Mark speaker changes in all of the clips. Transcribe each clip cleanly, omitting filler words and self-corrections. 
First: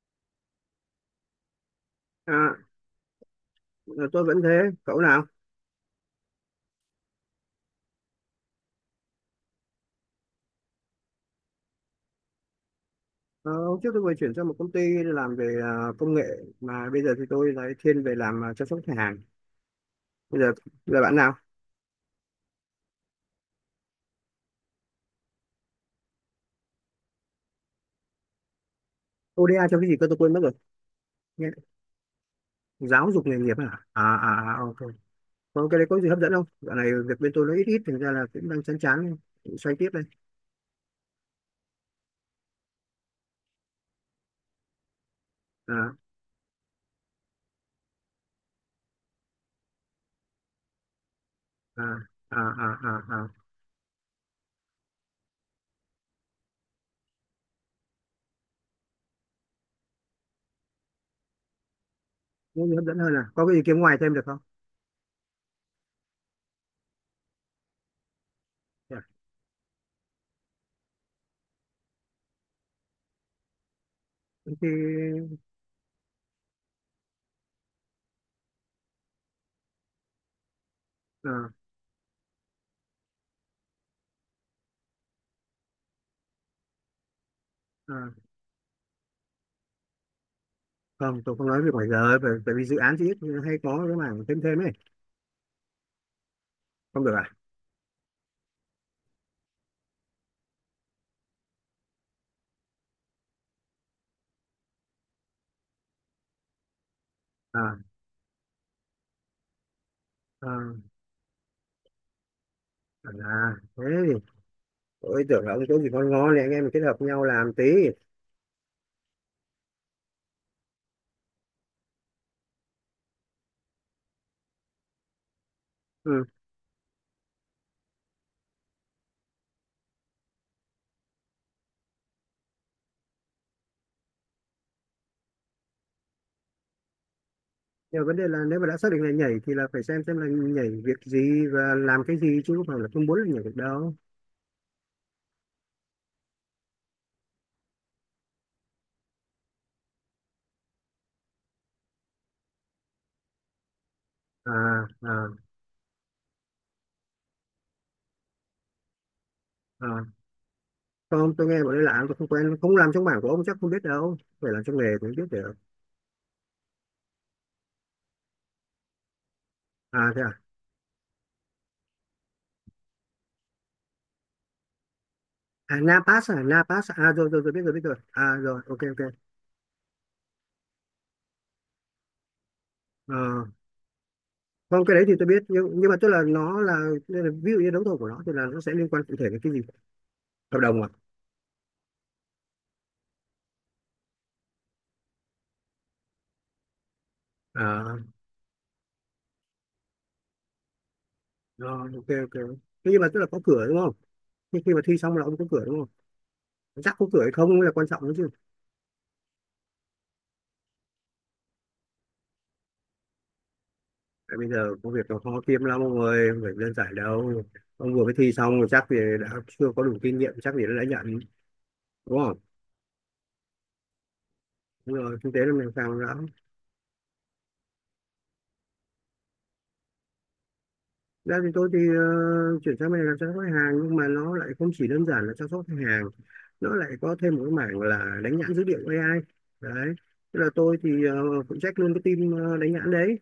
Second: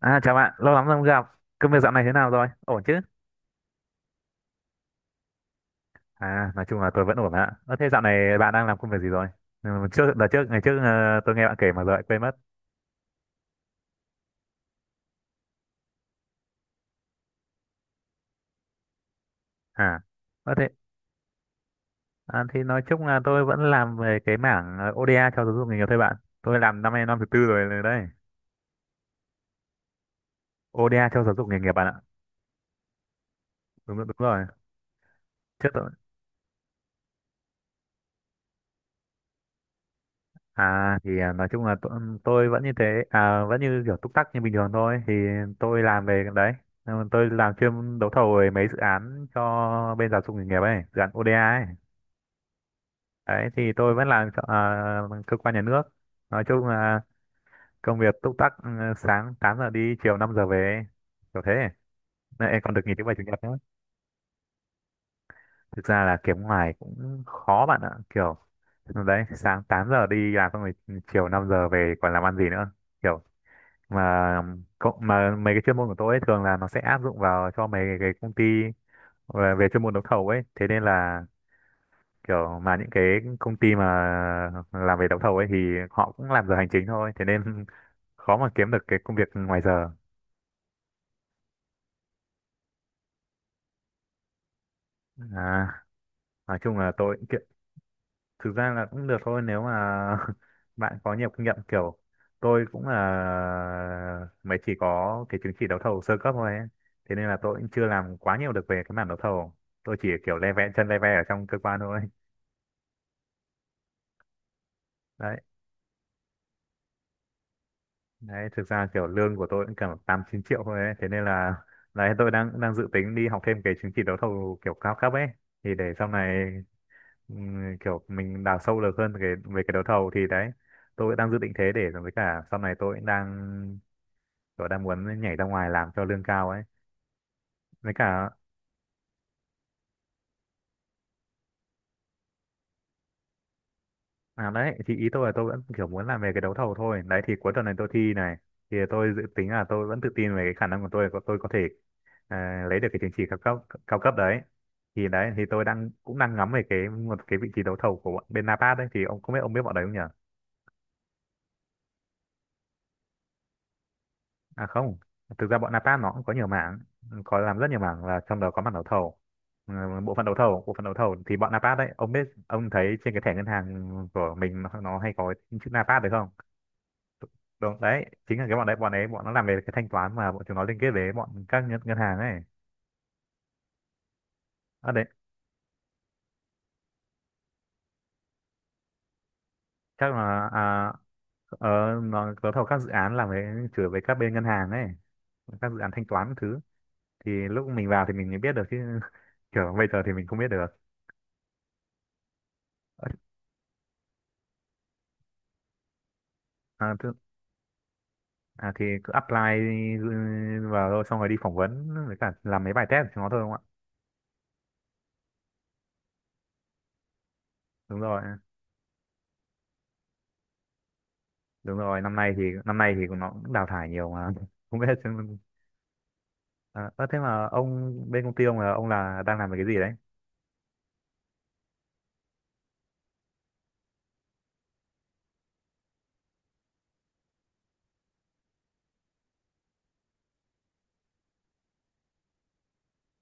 Speaker 1: À chào bạn, lâu lắm rồi không gặp. Công việc dạo này thế nào rồi?
Speaker 2: À,
Speaker 1: Ổn chứ?
Speaker 2: tôi vẫn thế, cậu nào?
Speaker 1: Nói chung là tôi vẫn ổn ạ. Ơ thế dạo này bạn đang làm công việc gì rồi? Trước đợt trước ngày trước ờ, Tôi nghe bạn kể mà giờ lại quên mất.
Speaker 2: Ờ, hôm trước tôi vừa chuyển sang một công ty làm về công nghệ mà bây giờ thì tôi lại thiên về làm chăm sóc khách hàng.
Speaker 1: À.
Speaker 2: Bây giờ
Speaker 1: Ơ thế
Speaker 2: là bạn nào?
Speaker 1: à, thì nói chung là tôi vẫn làm về cái mảng ODA cho giáo dục nghề nghiệp thôi bạn. Tôi làm năm nay năm thứ tư rồi đấy.
Speaker 2: ODA cho cái gì cơ tôi quên mất rồi.
Speaker 1: ODA cho giáo
Speaker 2: Nghe,
Speaker 1: dục nghề nghiệp bạn ạ.
Speaker 2: giáo dục nghề nghiệp à?
Speaker 1: Đúng đúng rồi.
Speaker 2: Ok. Có cái đấy
Speaker 1: Trước
Speaker 2: có gì hấp dẫn không? Dạo này việc bên tôi nó ít ít, thành ra là cũng đang chán chán, xoay tiếp đây.
Speaker 1: Nói chung là tôi vẫn như thế à, vẫn như kiểu túc tắc như bình thường thôi thì tôi
Speaker 2: À,
Speaker 1: làm về cái đấy. Tôi làm chuyên đấu thầu về mấy dự án cho bên giáo dục nghề nghiệp ấy, dự án ODA ấy.
Speaker 2: à, à, à, à, à.
Speaker 1: Đấy thì tôi vẫn làm cho cơ quan nhà nước, nói chung là công việc túc tắc sáng 8 giờ đi, chiều 5 giờ về, kiểu thế. Này,
Speaker 2: Có
Speaker 1: còn
Speaker 2: gì
Speaker 1: được
Speaker 2: hấp
Speaker 1: nghỉ
Speaker 2: dẫn
Speaker 1: thứ
Speaker 2: hơn
Speaker 1: bảy chủ
Speaker 2: à?
Speaker 1: nhật
Speaker 2: Có cái
Speaker 1: nữa.
Speaker 2: gì kiếm ngoài thêm được không?
Speaker 1: Thực ra là kiếm ngoài cũng khó bạn ạ, kiểu
Speaker 2: Dạ.
Speaker 1: đấy, sáng 8 giờ đi làm xong rồi chiều 5 giờ về còn làm ăn gì nữa kiểu mà mà
Speaker 2: Thì,
Speaker 1: mấy cái chuyên môn của tôi ấy, thường là nó sẽ áp dụng vào cho mấy cái công ty về, về chuyên môn đấu thầu ấy, thế nên là
Speaker 2: à,
Speaker 1: kiểu mà những cái công ty mà làm về đấu thầu ấy thì họ cũng làm giờ hành chính thôi, thế nên
Speaker 2: à.
Speaker 1: khó mà kiếm được cái công việc ngoài giờ.
Speaker 2: Không, tôi không nói việc ngoài giờ, bởi vì dự án thì ít hay có cái mảng thêm thêm ấy.
Speaker 1: à, nói chung là
Speaker 2: Không được
Speaker 1: tôi
Speaker 2: à?
Speaker 1: thực ra là cũng được thôi nếu mà bạn có nhiều kinh nghiệm, kiểu tôi cũng là mới chỉ có cái chứng chỉ đấu thầu sơ cấp thôi ấy. Thế nên là tôi cũng
Speaker 2: à,
Speaker 1: chưa làm quá nhiều được về cái mảng đấu thầu, tôi chỉ kiểu
Speaker 2: à,
Speaker 1: le ve chân le ve ở trong cơ quan thôi.
Speaker 2: thế thì tôi
Speaker 1: Đấy,
Speaker 2: tưởng là ông chỗ gì ngon ngon này anh em mình kết hợp nhau làm tí.
Speaker 1: đấy thực ra kiểu lương của tôi cũng cả 8 9 triệu thôi ấy. Thế nên là đấy, tôi đang đang dự tính đi học thêm cái chứng chỉ đấu thầu kiểu cao cấp ấy thì để sau
Speaker 2: Ừ,
Speaker 1: này kiểu mình đào sâu được hơn về cái đấu thầu, thì đấy tôi đang dự định thế. Để với cả sau này tôi đang muốn nhảy ra ngoài làm cho lương cao ấy với
Speaker 2: nhưng mà vấn đề
Speaker 1: cả
Speaker 2: là nếu mà đã xác định là nhảy thì là phải xem là nhảy việc gì và làm cái gì chứ không phải là không muốn là nhảy được đâu.
Speaker 1: à, đấy thì ý tôi là tôi vẫn kiểu muốn làm về cái đấu thầu thôi. Đấy thì cuối tuần này tôi thi này, thì tôi dự tính là tôi vẫn tự tin về cái khả năng của tôi tôi có thể lấy được cái chứng chỉ cao cấp, cao cấp đấy.
Speaker 2: à
Speaker 1: Thì
Speaker 2: à
Speaker 1: đấy thì tôi cũng đang ngắm về một cái vị trí đấu thầu của bọn bên Napat đấy, thì ông không biết, ông biết bọn đấy không nhỉ?
Speaker 2: à Không, tôi nghe bọn đây làm tôi không quen, không làm trong mảng của ông chắc không biết đâu, phải làm
Speaker 1: À
Speaker 2: trong nghề
Speaker 1: không,
Speaker 2: thì mới biết
Speaker 1: thực
Speaker 2: được.
Speaker 1: ra bọn Napat nó cũng có nhiều mảng, có làm rất nhiều mảng, là trong đó có mảng đấu thầu. Ừ,
Speaker 2: À
Speaker 1: bộ
Speaker 2: thế
Speaker 1: phận đấu
Speaker 2: à.
Speaker 1: thầu, bộ phận đấu thầu thì bọn Napat đấy, ông biết, ông thấy trên cái thẻ ngân hàng của mình nó hay có chữ Napat được không?
Speaker 2: Napas, à rồi rồi rồi biết rồi,
Speaker 1: Đúng,
Speaker 2: biết rồi
Speaker 1: đấy,
Speaker 2: à
Speaker 1: chính là cái
Speaker 2: rồi
Speaker 1: bọn đấy,
Speaker 2: ok
Speaker 1: bọn ấy,
Speaker 2: ok.
Speaker 1: bọn nó làm về cái thanh toán mà bọn chúng nó liên kết với bọn các ngân hàng ấy.
Speaker 2: Ờ, không
Speaker 1: Ở
Speaker 2: cái
Speaker 1: đấy,
Speaker 2: đấy thì tôi biết nhưng mà tức là nó là, ví dụ như đấu thầu của nó thì là nó sẽ liên quan cụ thể đến cái gì,
Speaker 1: chắc là
Speaker 2: hợp đồng à?
Speaker 1: ờ, nó đấu thầu các dự án làm với chửi với các bên ngân hàng ấy, các dự án thanh toán các thứ. Thì lúc mình vào
Speaker 2: À.
Speaker 1: thì mình mới biết được chứ kiểu bây giờ thì mình không biết được.
Speaker 2: Rồi, ok ok. Thế nhưng mà tức là có cửa đúng không? Nhưng khi mà thi xong là ông có cửa đúng không?
Speaker 1: À,
Speaker 2: Chắc có cửa hay không mới là quan trọng đấy chứ.
Speaker 1: à thì cứ apply ừ, vào thôi, xong rồi đi phỏng vấn với cả làm mấy bài test cho nó thôi đúng không ạ?
Speaker 2: Tại bây giờ công việc nó khó kiếm lắm ông ơi, không phải đơn giản đâu. Ông
Speaker 1: Đúng
Speaker 2: vừa mới
Speaker 1: rồi,
Speaker 2: thi xong rồi chắc thì đã chưa có đủ kinh nghiệm, chắc gì đã nhận, đúng không?
Speaker 1: năm nay thì nó cũng đào thải nhiều mà. Không biết
Speaker 2: Đúng rồi, kinh
Speaker 1: xem-
Speaker 2: tế là mình càng lắm.
Speaker 1: à, ơ, thế mà ông bên công ty ông là ông đang làm về cái gì đấy?
Speaker 2: Ra thì tôi thì chuyển sang bên này làm chăm sóc khách hàng nhưng mà nó lại không chỉ đơn giản là chăm sóc khách hàng. Nó lại có thêm một cái mảng là đánh nhãn dữ liệu AI. Đấy. Tức là tôi thì phụ trách luôn cái team đánh nhãn đấy.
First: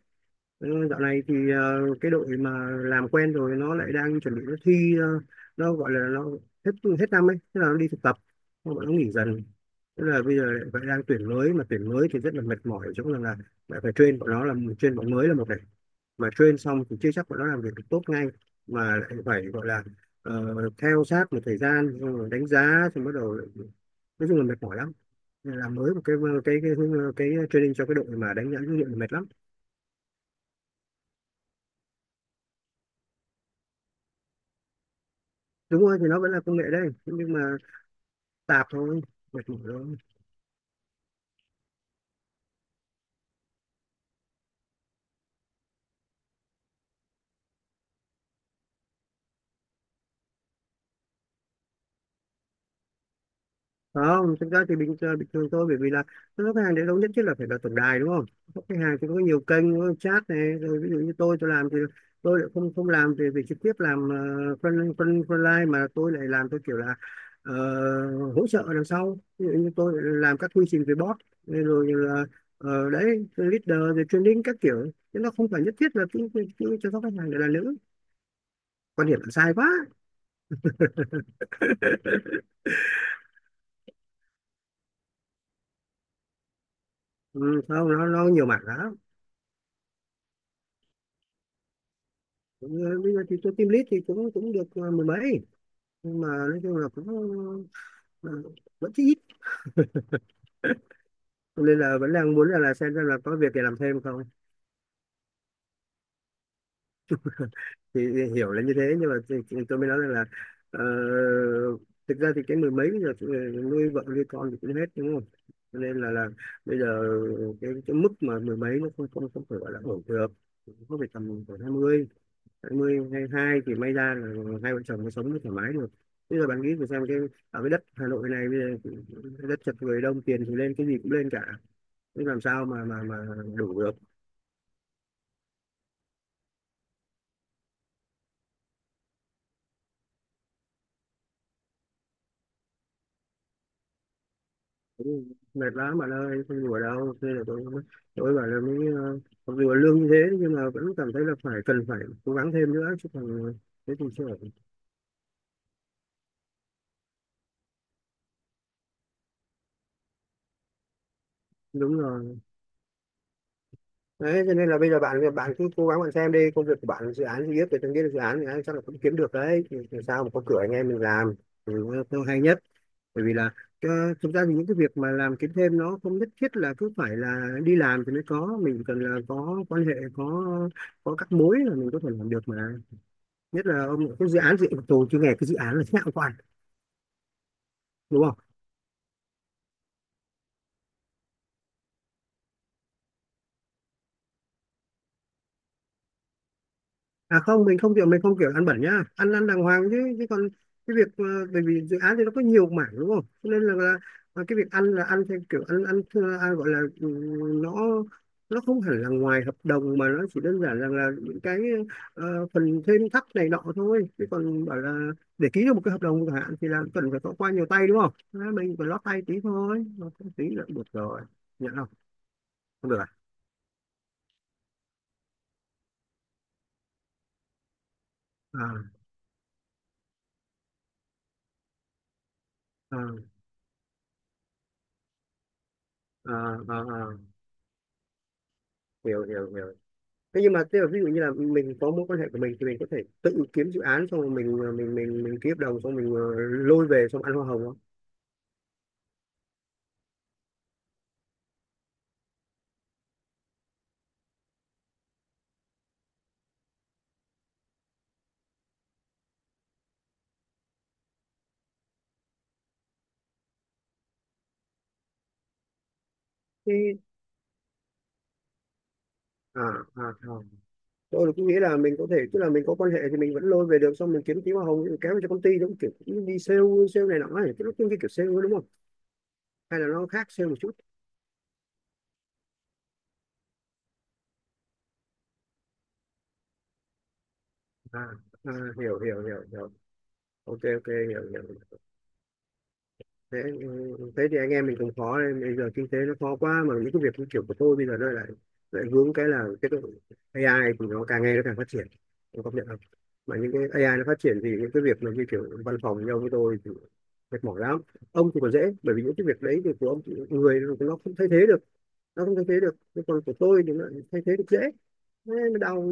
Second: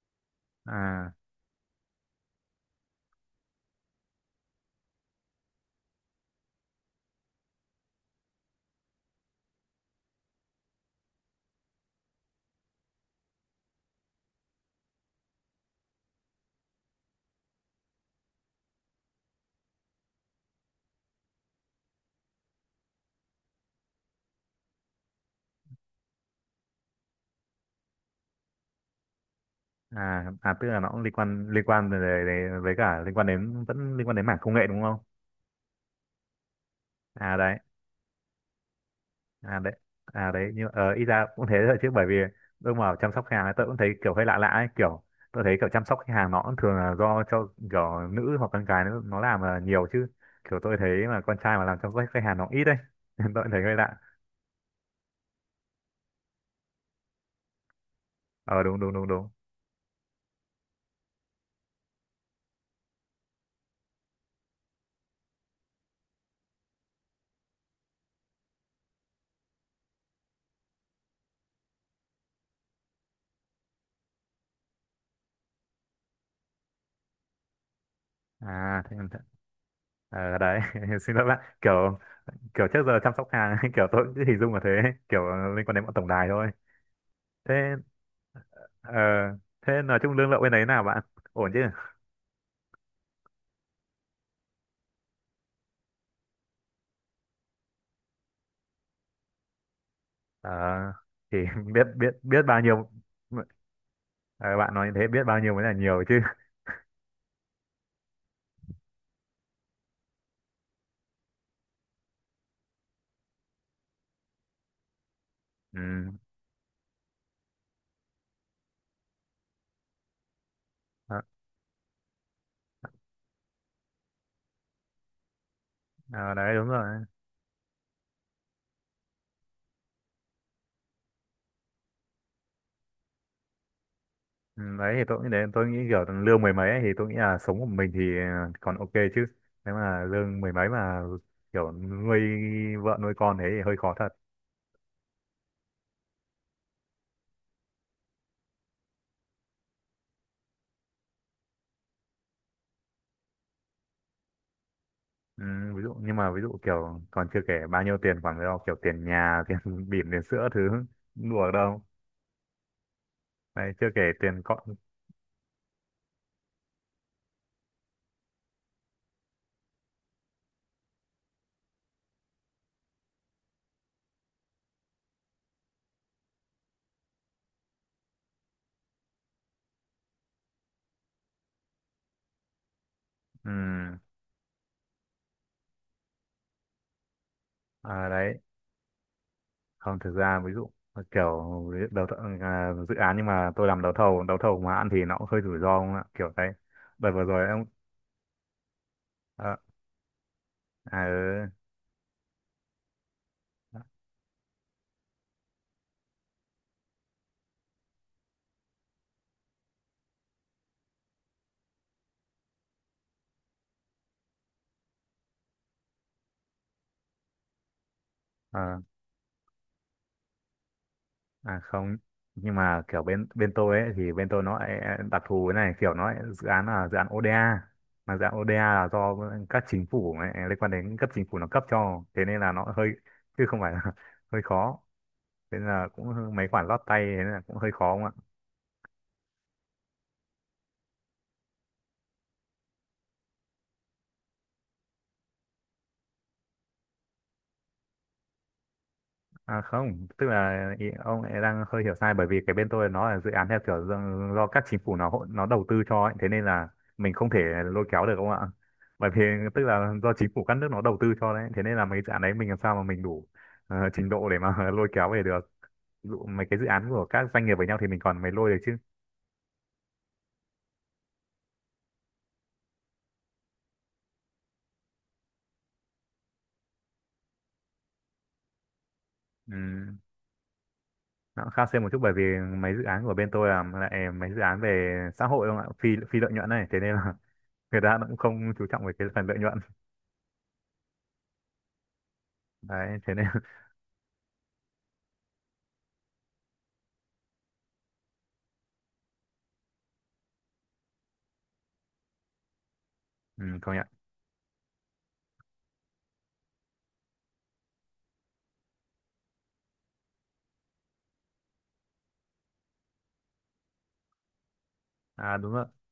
Speaker 2: Ừ, dạo
Speaker 1: À
Speaker 2: này thì cái đội mà làm quen rồi nó lại đang chuẩn bị nó thi nó gọi là nó hết hết năm ấy, thế là nó đi thực tập, bọn nó nghỉ dần. Thế là bây giờ lại phải đang tuyển mới mà tuyển mới thì rất là mệt mỏi ở chỗ rằng là lại phải train bọn nó làm, train bọn mới là một này, mà train xong thì chưa chắc bọn nó làm việc được tốt ngay mà lại phải gọi là ờ, theo sát một thời gian xong rồi đánh giá xong bắt đầu lại, nói chung là mệt mỏi lắm. Nên làm mới một cái cái cái, cái training cho cái đội mà đánh giá dữ liệu là mệt lắm.
Speaker 1: à tức là nó cũng liên quan về, với cả liên quan đến, vẫn liên quan đến mảng công nghệ đúng không?
Speaker 2: Đúng rồi thì nó vẫn là công nghệ đấy nhưng
Speaker 1: À
Speaker 2: mà
Speaker 1: đấy.
Speaker 2: tạp thôi, mệt
Speaker 1: à
Speaker 2: mỏi
Speaker 1: đấy
Speaker 2: thôi.
Speaker 1: à đấy nhưng ờ ít ra cũng thế thôi chứ bởi vì tôi mà chăm sóc khách hàng ấy, tôi cũng thấy kiểu hơi lạ lạ ấy, kiểu tôi thấy kiểu chăm sóc khách hàng nó cũng thường là do cho kiểu nữ hoặc con gái nó làm là nhiều chứ, kiểu tôi thấy mà con trai mà làm chăm sóc khách hàng nó ít đấy nên tôi cũng thấy hơi lạ.
Speaker 2: Không, thực ra thì bình bình thường thôi bởi vì là nó khách hàng đến đâu nhất thiết là phải là tổng đài đúng không.
Speaker 1: Ờ
Speaker 2: Các khách
Speaker 1: đúng đúng
Speaker 2: hàng
Speaker 1: đúng
Speaker 2: thì có
Speaker 1: đúng.
Speaker 2: nhiều kênh có chat này, rồi ví dụ như tôi làm thì tôi lại không không làm về về trực tiếp làm front front frontline, mà tôi lại làm, tôi kiểu là ờ, hỗ trợ đằng sau, ví dụ như tôi lại làm các quy trình về bot rồi là đấy leader rồi training các kiểu, chứ nó không phải nhất thiết là cứ cứ- cứ chăm sóc khách hàng để là nữ.
Speaker 1: À thế,
Speaker 2: Quan
Speaker 1: em thế.
Speaker 2: điểm là sai quá.
Speaker 1: Ờ đấy xin lỗi bạn, kiểu kiểu trước giờ chăm sóc hàng kiểu tôi cũng cứ hình dung là thế, kiểu liên quan đến bọn tổng đài thôi.
Speaker 2: Ừ,
Speaker 1: Thế
Speaker 2: không nó nó nhiều mặt
Speaker 1: ờ,
Speaker 2: lắm.
Speaker 1: thế nói chung lương lậu bên đấy nào bạn, ổn chứ?
Speaker 2: Cũng bây giờ thì tôi team lead thì cũng cũng được mười mấy nhưng mà nói chung là cũng ờ, vẫn chưa ít.
Speaker 1: Ờ, thì
Speaker 2: Cho nên
Speaker 1: biết
Speaker 2: là
Speaker 1: biết
Speaker 2: vẫn đang
Speaker 1: biết
Speaker 2: muốn
Speaker 1: bao
Speaker 2: là
Speaker 1: nhiêu.
Speaker 2: xem là có việc để làm thêm không.
Speaker 1: Ờ, bạn nói như thế biết bao nhiêu mới là nhiều chứ?
Speaker 2: Thì hiểu là như thế nhưng mà thì tôi mới nói rằng là ờ, thực ra thì cái mười mấy bây giờ thì nuôi vợ nuôi con thì cũng hết đúng không, cho nên
Speaker 1: Ừ.
Speaker 2: là bây giờ cái mức mà mười mấy nó không không không phải gọi là ổn được, nó phải
Speaker 1: Ờ,
Speaker 2: tầm khoảng hai mươi, 20, hai hai thì may ra là hai vợ chồng mới sống thoải mái được.
Speaker 1: ờ,
Speaker 2: Bây giờ
Speaker 1: đấy
Speaker 2: bạn
Speaker 1: đúng
Speaker 2: nghĩ thử
Speaker 1: rồi.
Speaker 2: xem cái ở cái đất Hà Nội này bây giờ đất chật người đông tiền thì lên cái gì cũng lên cả. Thế làm sao mà đủ được.
Speaker 1: Ừ, đấy thì tôi nghĩ đến, tôi nghĩ kiểu lương mười mấy ấy, thì tôi nghĩ là sống của mình thì còn ok chứ, nếu mà lương mười mấy mà kiểu nuôi vợ nuôi con thế thì hơi khó thật.
Speaker 2: Mệt lắm bạn ơi, không đùa đâu. Thế là tôi bảo là mới mặc dù là lương như thế nhưng mà vẫn cảm thấy là phải cần phải cố gắng thêm nữa chứ còn thế thì chưa ổn.
Speaker 1: Ừ, ví dụ nhưng mà ví dụ kiểu còn chưa kể bao nhiêu tiền khoản đó, kiểu tiền nhà tiền bỉm tiền sữa thứ, đùa đâu.
Speaker 2: Đúng rồi.
Speaker 1: Đấy chưa kể tiền
Speaker 2: Đấy cho
Speaker 1: con.
Speaker 2: nên là bây giờ bạn bạn cứ cố gắng, bạn xem đi công việc của bạn dự án gì biết về từng cái dự án thì anh chắc là cũng kiếm được đấy, thì sao mà có cửa anh em mình làm thì nó hay nhất, bởi vì là ờ, thực ra thì những cái việc mà làm kiếm thêm nó không nhất thiết là cứ phải là đi làm thì mới có, mình chỉ cần là có quan hệ có các mối là mình có thể làm được mà.
Speaker 1: Ừ.
Speaker 2: Nhất là ông cái dự án gì tổ chứ nghe cái dự án là thế nào quan,
Speaker 1: À,
Speaker 2: đúng
Speaker 1: đấy
Speaker 2: không.
Speaker 1: không thực ra ví dụ kiểu đấu thầu, dự án, nhưng mà tôi làm đấu thầu, đấu thầu mà ăn thì nó cũng hơi rủi ro không ạ, kiểu đấy đợt vừa
Speaker 2: À
Speaker 1: rồi ông
Speaker 2: không, mình không kiểu ăn bẩn nhá, ăn ăn
Speaker 1: à,
Speaker 2: đàng hoàng chứ chứ còn cái việc
Speaker 1: ừ,
Speaker 2: bởi vì dự án thì nó có nhiều mảng đúng không? Cho nên là cái việc ăn là ăn theo kiểu ăn ăn, ăn gọi là nó không hẳn là ngoài hợp đồng mà nó chỉ đơn giản rằng là những cái phần thêm thắt này nọ thôi. Chứ còn bảo là để ký được một cái hợp đồng chẳng hạn thì là cần phải có qua nhiều tay đúng không? Thế mình
Speaker 1: à,
Speaker 2: phải lót tay tí thôi, lót tay tí là được rồi, nhận không?
Speaker 1: không. Nhưng mà
Speaker 2: Không được
Speaker 1: kiểu
Speaker 2: à?
Speaker 1: bên bên tôi ấy, thì bên tôi nó lại đặc thù cái này, kiểu nó lại dự án là dự án ODA, mà dự án ODA là
Speaker 2: À,
Speaker 1: do các chính phủ ấy, liên quan đến cấp chính phủ nó cấp cho, thế nên là nó hơi
Speaker 2: à,
Speaker 1: chứ không phải là hơi khó, thế nên là cũng hơi-
Speaker 2: à,
Speaker 1: mấy khoản
Speaker 2: à,
Speaker 1: lót tay, thế
Speaker 2: à.
Speaker 1: nên là cũng hơi khó.
Speaker 2: Hiểu hiểu hiểu. Thế nhưng mà thế là ví dụ như là mình có mối quan hệ của mình thì mình có thể tự kiếm dự án xong rồi mình mình ký hợp đồng xong mình lôi về xong ăn hoa hồng không.
Speaker 1: À không, tức là ý, ông lại đang hơi hiểu sai, bởi vì cái bên tôi nó là dự án theo kiểu do, do các chính phủ nó nó đầu tư cho ấy, thế nên là mình không thể lôi kéo được ông ạ. Bởi vì tức là do chính phủ các nước nó đầu tư cho đấy, thế nên là mấy dự án đấy mình làm sao mà mình đủ trình độ để mà lôi kéo về được. Ví dụ mấy cái dự án
Speaker 2: Thế-
Speaker 1: của các doanh nghiệp với nhau thì mình còn mới lôi được chứ.
Speaker 2: à, à, à. Tôi cũng nghĩ là mình có thể tức là mình có quan hệ thì mình vẫn lôi về được xong mình kiếm tí hoa hồng mình kéo về cho công ty giống kiểu cũng đi sale, này nọ ấy, cái lúc cái kiểu sale ấy, đúng không, hay là
Speaker 1: Ừ,
Speaker 2: nó khác sale một chút.
Speaker 1: nó cũng khá xem một chút, bởi vì mấy dự án của bên tôi là lại mấy dự án về xã hội không ạ, phi phi lợi nhuận này, thế nên là người ta
Speaker 2: à,
Speaker 1: cũng không
Speaker 2: à
Speaker 1: chú trọng về
Speaker 2: Hiểu
Speaker 1: cái
Speaker 2: hiểu
Speaker 1: phần lợi
Speaker 2: hiểu
Speaker 1: nhuận.
Speaker 2: hiểu, ok ok hiểu hiểu.
Speaker 1: Đấy, thế nên
Speaker 2: Thế, ừ, thế thì anh em mình cũng khó nên bây giờ kinh tế nó khó quá mà những cái việc như kiểu của tôi bây giờ nó lại lại hướng cái là cái độ AI thì nó càng ngày nó càng phát triển. Em công nhận không, mà
Speaker 1: ừ,
Speaker 2: những
Speaker 1: công
Speaker 2: cái
Speaker 1: nhận.
Speaker 2: AI nó phát triển thì những cái việc mà như kiểu văn phòng như ông với tôi thì mệt mỏi lắm. Ông thì còn dễ bởi vì những cái việc đấy thì của ông thì người nó không thay thế được, nó không thay thế được, nhưng còn của tôi thì nó lại thay thế được dễ. Thế
Speaker 1: À
Speaker 2: mới đau.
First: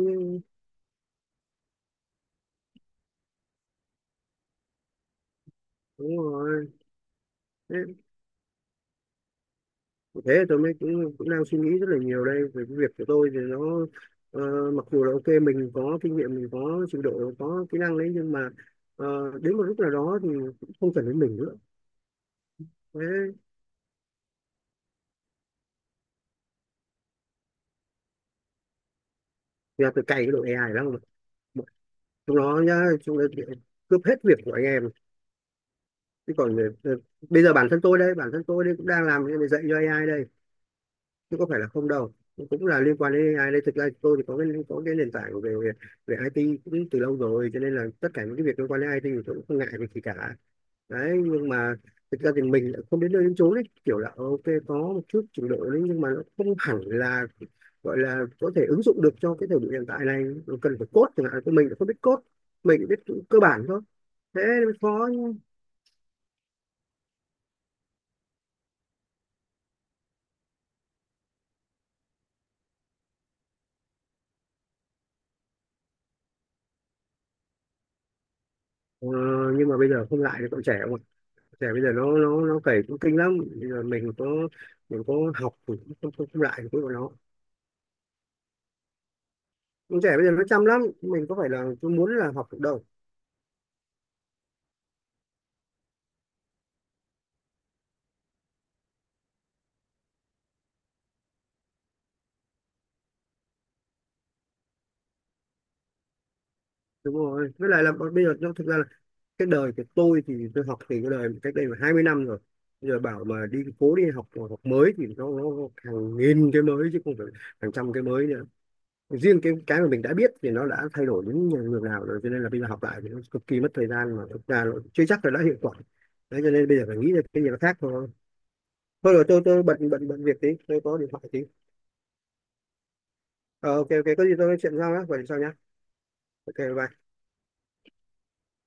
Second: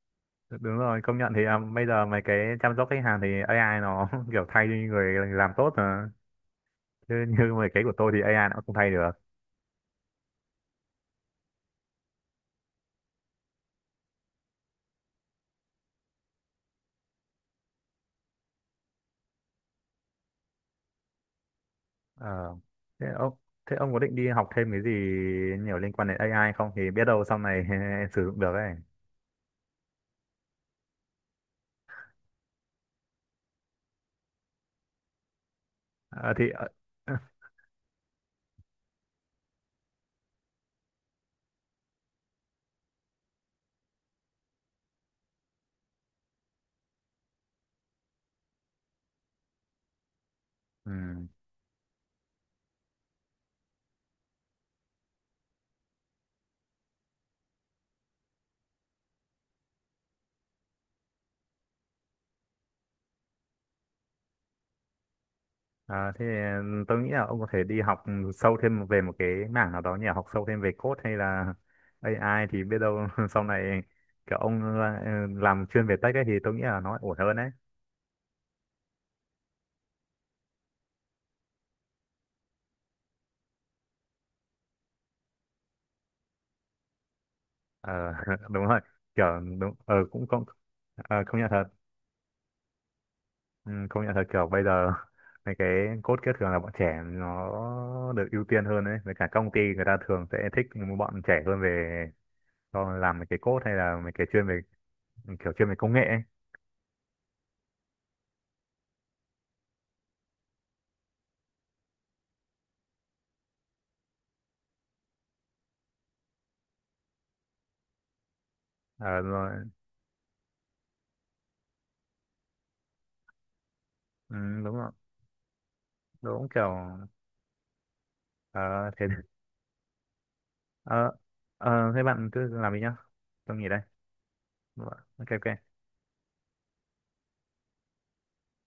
Speaker 1: đúng rồi, công nhận thì bây giờ mấy cái chăm sóc khách hàng thì AI nó kiểu thay đi người làm tốt mà.
Speaker 2: Đúng rồi,
Speaker 1: Chứ như mấy cái của tôi thì AI nó cũng không thay được.
Speaker 2: thế tôi mới cũng đang suy nghĩ rất là nhiều đây về cái việc của tôi thì nó ờ, mặc dù là ok mình có kinh nghiệm mình có trình độ có kỹ năng đấy nhưng mà ờ, đến một lúc nào đó thì cũng không cần đến mình nữa.
Speaker 1: Ờ,
Speaker 2: Thế
Speaker 1: Thế ông thế ông có định đi học thêm cái gì nhiều liên quan đến AI không, thì biết đâu sau này sử dụng được ấy.
Speaker 2: thì là tôi cày cái đội AI lắm mà chúng nó nhá chúng nó cướp hết việc của anh em, chứ
Speaker 1: Ờ, thì
Speaker 2: còn
Speaker 1: ờ,
Speaker 2: bây giờ bản thân tôi đây cũng đang làm cái này dạy cho AI đây chứ có phải là không đâu, cũng là liên quan đến AI đây. Thực ra tôi thì có cái nền tảng về về IT cũng từ lâu rồi cho nên là tất cả những cái việc liên quan đến IT thì tôi cũng không ngại việc gì cả.
Speaker 1: ừ.
Speaker 2: Đấy nhưng mà thực ra thì mình lại không đến nơi đến chốn ấy, kiểu là ok có một chút trình độ đấy nhưng mà nó không hẳn là gọi là có thể ứng dụng được cho cái thời điểm hiện tại này. Nó cần phải code chẳng hạn, của mình cũng không biết code, mình chỉ biết cơ bản thôi, thế mới khó chứ.
Speaker 1: Ờ, thế tôi nghĩ là ông có thể đi học sâu thêm về một cái mảng nào đó nhỉ, học sâu thêm về code hay là AI, thì biết đâu sau này kiểu ông làm chuyên về tech ấy thì tôi nghĩ là nó ổn hơn đấy.
Speaker 2: Ờ, nhưng mà bây giờ không lại được, còn trẻ. Trẻ bây giờ nó cày cũng kinh lắm, bây giờ mình có học thì cũng không không, không lại được với bọn nó.
Speaker 1: Ờ, đúng rồi, kiểu đúng ờ
Speaker 2: Con trẻ bây
Speaker 1: cũng
Speaker 2: giờ nó
Speaker 1: không.
Speaker 2: chăm lắm,
Speaker 1: Ờ,
Speaker 2: mình có
Speaker 1: công
Speaker 2: phải
Speaker 1: nhận thật.
Speaker 2: là tôi muốn là học được đâu.
Speaker 1: Ừ, công nhận thật kiểu bây giờ mấy cái code kia thường là bọn trẻ nó được ưu tiên hơn đấy, với cả công ty người ta thường sẽ thích những bọn trẻ hơn về cho làm mấy cái code hay là mấy cái chuyên về chuyên về công nghệ ấy.
Speaker 2: Đúng rồi với lại là bây giờ nó thực ra là cái đời của tôi thì tôi học thì cái đời cách đây là 20 năm rồi, bây giờ bảo mà đi cố đi học học mới thì nó hàng nghìn cái mới chứ không phải hàng trăm cái mới nữa,
Speaker 1: Ờ,
Speaker 2: riêng
Speaker 1: rồi.
Speaker 2: cái mà mình đã biết thì nó đã thay đổi đến nhường nào rồi cho nên là bây giờ học lại thì nó cực kỳ mất thời gian mà
Speaker 1: Ừ,
Speaker 2: thực ra nó
Speaker 1: đúng rồi,
Speaker 2: chưa chắc là đã hiệu quả. Đấy
Speaker 1: đúng
Speaker 2: cho nên
Speaker 1: kiểu
Speaker 2: bây giờ phải nghĩ ra cái gì nó khác thôi.
Speaker 1: ờ, thế
Speaker 2: Thôi rồi, tôi bận bận bận việc tí, tôi có điện
Speaker 1: ờ,
Speaker 2: thoại tí.
Speaker 1: thế bạn cứ làm đi nhá, tôi nghỉ
Speaker 2: Ờ,
Speaker 1: đây.
Speaker 2: ok ok có gì tôi nói chuyện sau nhá, gọi điện
Speaker 1: Ok
Speaker 2: sau nhá.
Speaker 1: ok.
Speaker 2: Ok bye.